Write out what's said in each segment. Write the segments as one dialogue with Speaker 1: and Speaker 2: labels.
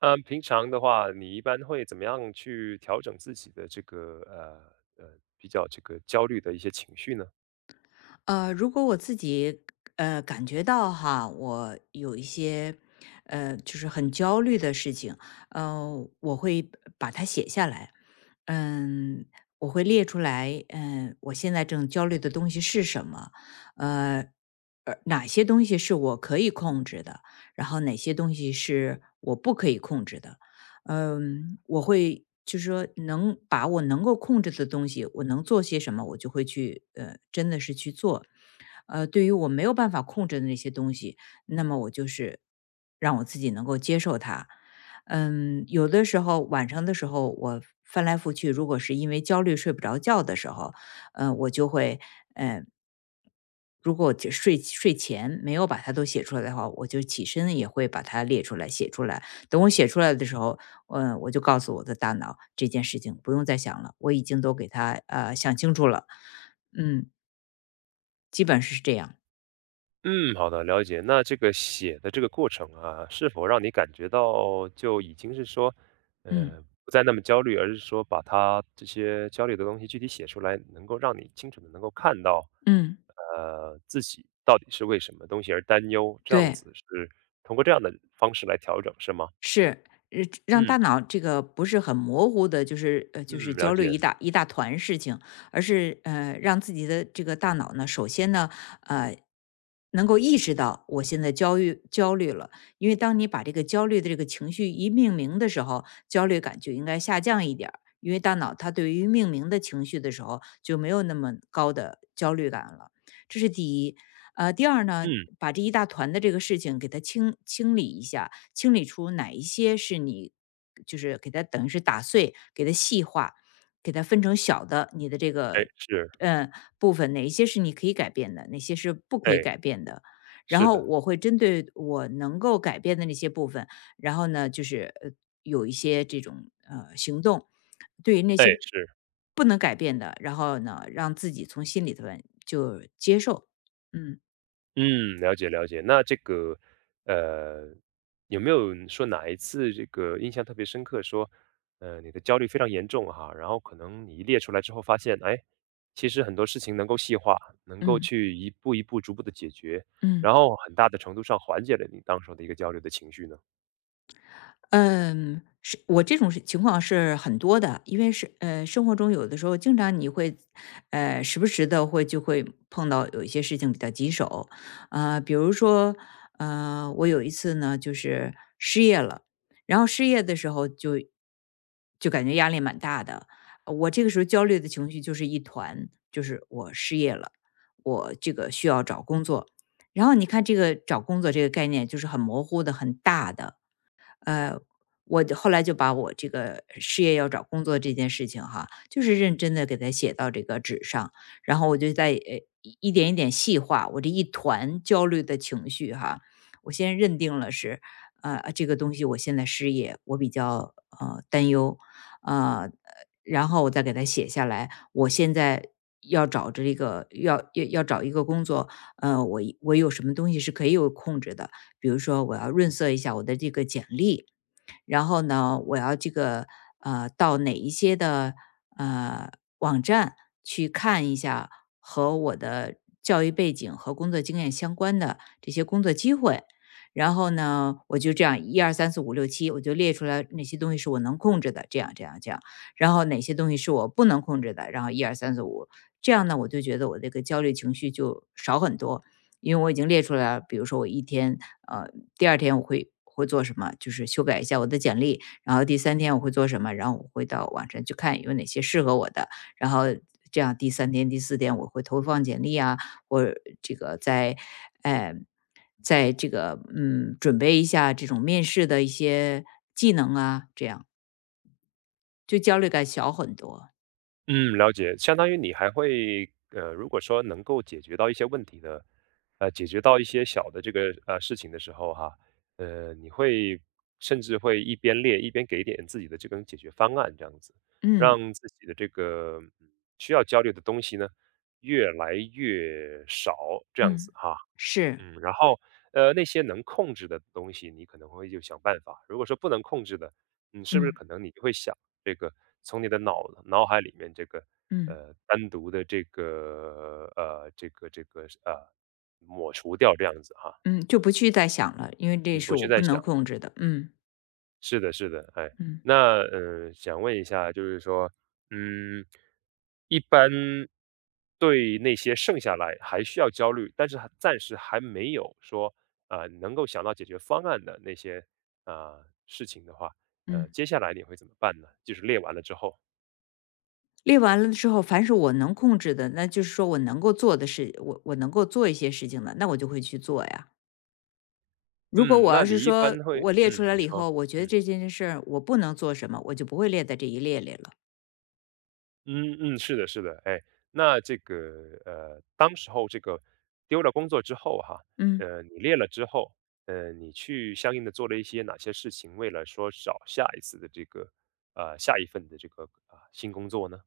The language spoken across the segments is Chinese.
Speaker 1: 嗯，平常的话，你一般会怎么样去调整自己的这个比较这个焦虑的一些情绪呢？
Speaker 2: 如果我自己感觉到哈，我有一些就是很焦虑的事情，我会把它写下来。嗯，我会列出来，我现在正焦虑的东西是什么。呃。哪些东西是我可以控制的，然后哪些东西是我不可以控制的？我会就是说能把我能够控制的东西，我能做些什么，我就会去真的是去做。对于我没有办法控制的那些东西，那么我就是让我自己能够接受它。有的时候晚上的时候，我翻来覆去，如果是因为焦虑睡不着觉的时候，呃，我就会，呃，如果我就睡前没有把它都写出来的话，我就起身也会把它列出来、写出来。等我写出来的时候，我就告诉我的大脑这件事情不用再想了，我已经都给它想清楚了。嗯，基本是这样。
Speaker 1: 嗯，好的，了解。那这个写的这个过程啊，是否让你感觉到就已经是说，
Speaker 2: 嗯，
Speaker 1: 不再那么焦虑，而是说把它这些焦虑的东西具体写出来，能够让你清楚的能够看到，
Speaker 2: 嗯，
Speaker 1: 自己到底是为什么东西而担忧，这样
Speaker 2: 对。
Speaker 1: 子是通过这样的方式来调整，是吗？
Speaker 2: 是，呃让大
Speaker 1: 嗯
Speaker 2: 脑这个不是很模糊的，就是就是
Speaker 1: 嗯，了
Speaker 2: 焦
Speaker 1: 解。
Speaker 2: 虑一大一大团事情，而是让自己的这个大脑呢，首先呢，呃，能够意识到我现在焦虑了。因为当你把这个焦虑的这个情绪一命名的时候，焦虑感就应该下降一点儿，因为大脑它对于命名的情绪的时候就没有那么高的焦虑感了，这是第一。第二呢，
Speaker 1: 嗯，
Speaker 2: 把这一大团的这个事情给它清理一下，清理出哪一些是你就是给它等于是打碎，给它细化，给它分成小的你的这
Speaker 1: 哎，
Speaker 2: 个
Speaker 1: 是。
Speaker 2: 嗯部分，哪一些是你可以改变的，哪些是不可以
Speaker 1: 哎，
Speaker 2: 改变的。然
Speaker 1: 是
Speaker 2: 后
Speaker 1: 的，
Speaker 2: 我会针对我能够改变的那些部分，然后呢，就是有一些这种行动，对于那
Speaker 1: 哎，
Speaker 2: 些
Speaker 1: 是，
Speaker 2: 不能改变的，然后呢，让自己从心里头就接受。嗯，
Speaker 1: 嗯，了解了解。那这个，呃，有没有说哪一次这个印象特别深刻，说，你的焦虑非常严重哈，然后可能你一列出来之后发现，哎，其实很多事情能够细化，能够
Speaker 2: 嗯，
Speaker 1: 去一步一步、逐步的解决，
Speaker 2: 嗯。
Speaker 1: 然后很大的程度上缓解了你当时候的一个焦虑的情绪呢？
Speaker 2: 嗯，是我这种是情况是很多的，因为是生活中有的时候经常你会，时不时的就会碰到有一些事情比较棘手。比如说，我有一次呢，就是失业了，然后失业的时候就感觉压力蛮大的。我这个时候焦虑的情绪就是一团，就是我失业了，我这个需要找工作。然后你看这个找工作这个概念就是很模糊的、很大的。呃，我就后来就把我这个事业要找工作这件事情哈，就是认真的给它写到这个纸上，然后我就在一点一点细化我这一团焦虑的情绪哈。我先认定了是，这个东西我现在失业，我比较担忧。呃，然后我再给它写下来，我现在。要找这个要找一个工作。我有什么东西是可以有控制的，比如说我要润色一下我的这个简历，然后呢，我要这个到哪一些的呃网站去看一下和我的教育背景和工作经验相关的这些工作机会。然后呢，我就这样一二三四五六七，我就列出来哪些东西是我能控制的，这样这样这样。然后哪些东西是我不能控制的，然后一二三四五，这样呢，我就觉得我这个焦虑情绪就少很多。因为我已经列出来了，比如说我一天，呃，第二天我会做什么，就是修改一下我的简历，然后第三天我会做什么，然后我会到网上去看有哪些适合我的，然后这样第三天、第四天我会投放简历啊，或者这个在，呃，在这个准备一下这种面试的一些技能啊，这样就焦虑感小很多。
Speaker 1: 嗯，了解，相当于你还会，如果说能够解决到一些问题的，解决到一些小的这个事情的时候哈，你会甚至会一边练一边给点自己的这种解决方案，这样子，
Speaker 2: 嗯，
Speaker 1: 让自己的这个嗯需要焦虑的东西呢越来越少，这样子
Speaker 2: 嗯，
Speaker 1: 哈。
Speaker 2: 是，
Speaker 1: 嗯，然后，那些能控制的东西，你可能会就想办法。如果说不能控制的，你是不是
Speaker 2: 嗯，
Speaker 1: 可能你就会想这个从你的脑海里面这个
Speaker 2: 嗯，
Speaker 1: 呃单独的这个抹除掉这样子哈，
Speaker 2: 嗯，就不去再想了，因为这
Speaker 1: 嗯，
Speaker 2: 是
Speaker 1: 不去
Speaker 2: 我
Speaker 1: 再
Speaker 2: 不
Speaker 1: 想。
Speaker 2: 能控制的。嗯。
Speaker 1: 是的，是的，哎，
Speaker 2: 嗯，
Speaker 1: 那想问一下，就是说，嗯，一般对那些剩下来还需要焦虑，但是还暂时还没有说能够想到解决方案的那些事情的话，
Speaker 2: 嗯，
Speaker 1: 接下来你会怎么办呢？就是列完了之后，
Speaker 2: 列完了之后，凡是我能控制的，那就是说我能够做的事，我能够做一些事情的，那我就会去做呀。如果
Speaker 1: 嗯，
Speaker 2: 我
Speaker 1: 那
Speaker 2: 要
Speaker 1: 你
Speaker 2: 是
Speaker 1: 一
Speaker 2: 说
Speaker 1: 般会，
Speaker 2: 我列出
Speaker 1: 嗯，
Speaker 2: 来
Speaker 1: 你
Speaker 2: 了以
Speaker 1: 说，
Speaker 2: 后，我觉得
Speaker 1: 嗯。
Speaker 2: 这件事儿我不能做什么，我就不会列在这一列里了。
Speaker 1: 嗯嗯，是的，是的，哎，那这个当时候这个丢了工作之后哈，
Speaker 2: 嗯。
Speaker 1: 你列了之后，你去相应的做了一些哪些事情，为了说找下一次的这个下一份的这个新工作呢？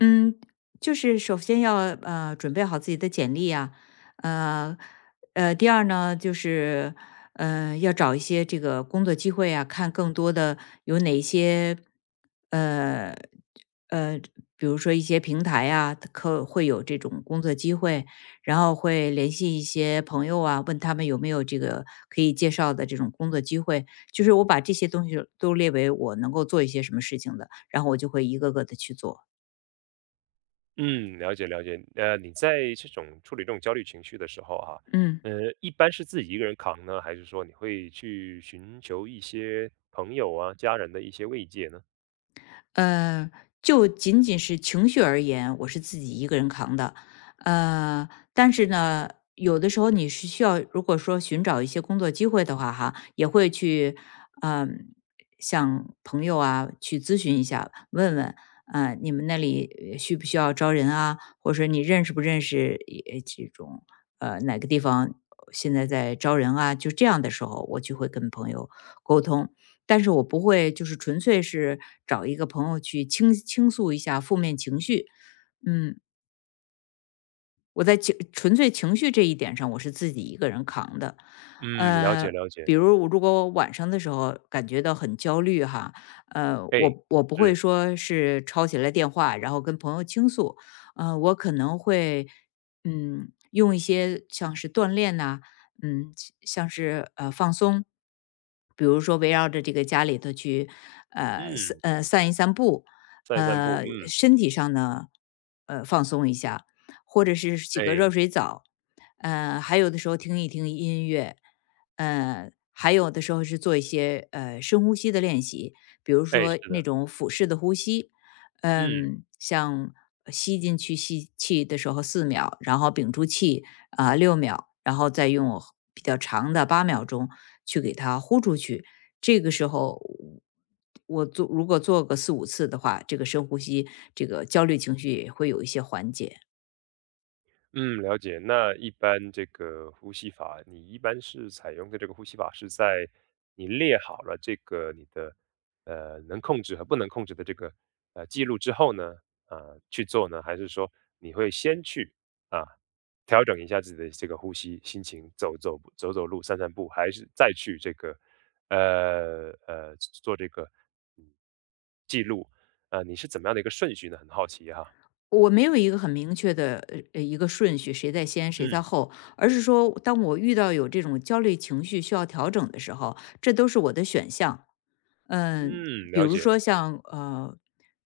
Speaker 2: 嗯，就是首先要准备好自己的简历啊。呃第二呢就是要找一些这个工作机会啊，看更多的有哪一些呃呃，比如说一些平台啊，可会有这种工作机会，然后会联系一些朋友啊，问他们有没有这个可以介绍的这种工作机会，就是我把这些东西都列为我能够做一些什么事情的，然后我就会一个个的去做。
Speaker 1: 嗯，了解了解。你在这种处理这种焦虑情绪的时候哈，
Speaker 2: 嗯。
Speaker 1: 呃，一般是自己一个人扛呢，还是说你会去寻求一些朋友啊、家人的一些慰藉呢？
Speaker 2: 呃，就仅仅是情绪而言，我是自己一个人扛的。但是呢，有的时候你是需要，如果说寻找一些工作机会的话，哈，也会去，嗯、向朋友啊去咨询一下，问问，你们那里需不需要招人啊？或者说你认识不认识这种，哪个地方现在在招人啊？就这样的时候，我就会跟朋友沟通。但是我不会就是纯粹是找一个朋友去倾诉一下负面情绪。嗯，我在纯粹情绪这一点上，我是自己一个人扛的。
Speaker 1: 嗯，了解
Speaker 2: 呃，
Speaker 1: 了解。
Speaker 2: 比如我如果我晚上的时候感觉到很焦虑哈，
Speaker 1: 哎，
Speaker 2: 我不会
Speaker 1: 是，
Speaker 2: 说是抄起来电话，然后跟朋友倾诉。我可能会用一些像是锻炼呐，嗯，像是放松，比如说围绕着这个家里头去
Speaker 1: 嗯。
Speaker 2: 散一散步，
Speaker 1: 散散步，嗯，
Speaker 2: 身体上呢放松一下，或者是洗个
Speaker 1: 哎，
Speaker 2: 热水澡。还有的时候听一听音乐。还有的时候是做一些深呼吸的练习，比如
Speaker 1: 哎，
Speaker 2: 说
Speaker 1: 是
Speaker 2: 那
Speaker 1: 的，
Speaker 2: 种腹式的呼吸。
Speaker 1: 嗯。
Speaker 2: 像吸进去吸气的时候4秒，然后屏住气六、秒，然后再用比较长的8秒钟去给它呼出去。这个时候，如果做个四五次的话，这个深呼吸，这个焦虑情绪也会有一些缓解。
Speaker 1: 嗯，了解。那一般这个呼吸法，你一般是采用的这个呼吸法是在你列好了这个你的能控制和不能控制的这个记录之后呢，啊、去做呢，还是说你会先去啊调整一下自己的这个呼吸、心情，走走步走走路、散散步，还是再去这个呃呃做这个嗯记录？你是怎么样的一个顺序呢？很好奇哈。
Speaker 2: 我没有一个很明确的一个顺序，谁在先谁在
Speaker 1: 嗯。
Speaker 2: 后，而是说，当我遇到有这种焦虑情绪需要调整的时候，这都是我的选项。嗯，
Speaker 1: 嗯，
Speaker 2: 比
Speaker 1: 了
Speaker 2: 如
Speaker 1: 解。
Speaker 2: 说像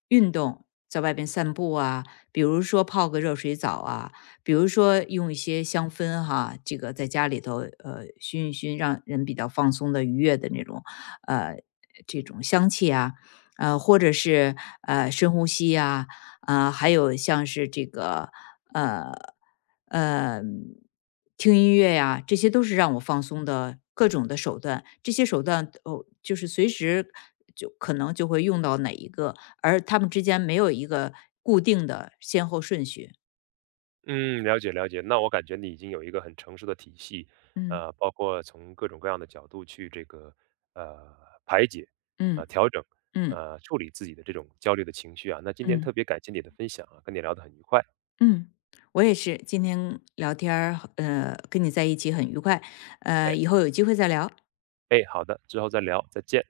Speaker 2: 运动，在外边散步啊，比如说泡个热水澡啊，比如说用一些香氛哈，这个在家里头熏一熏，让人比较放松的愉悦的那种呃这种香气啊，或者是深呼吸啊。啊，还有像是这个呃呃听音乐呀，这些都是让我放松的各种的手段。这些手段哦，就是随时就可能就会用到哪一个，而他们之间没有一个固定的先后顺序。
Speaker 1: 嗯，了解了解。那我感觉你已经有一个很成熟的体系，
Speaker 2: 嗯，
Speaker 1: 包括从各种各样的角度去这个呃排解、
Speaker 2: 嗯，
Speaker 1: 调整、
Speaker 2: 嗯，
Speaker 1: 处理自己的这种焦虑的情绪啊。那今天
Speaker 2: 嗯，
Speaker 1: 特别感谢你的分享啊，跟你聊得很愉快。
Speaker 2: 嗯，我也是，今天聊天儿，跟你在一起很愉快。
Speaker 1: 哎
Speaker 2: 以后有机会再聊。
Speaker 1: 哎，好的，之后再聊，再见。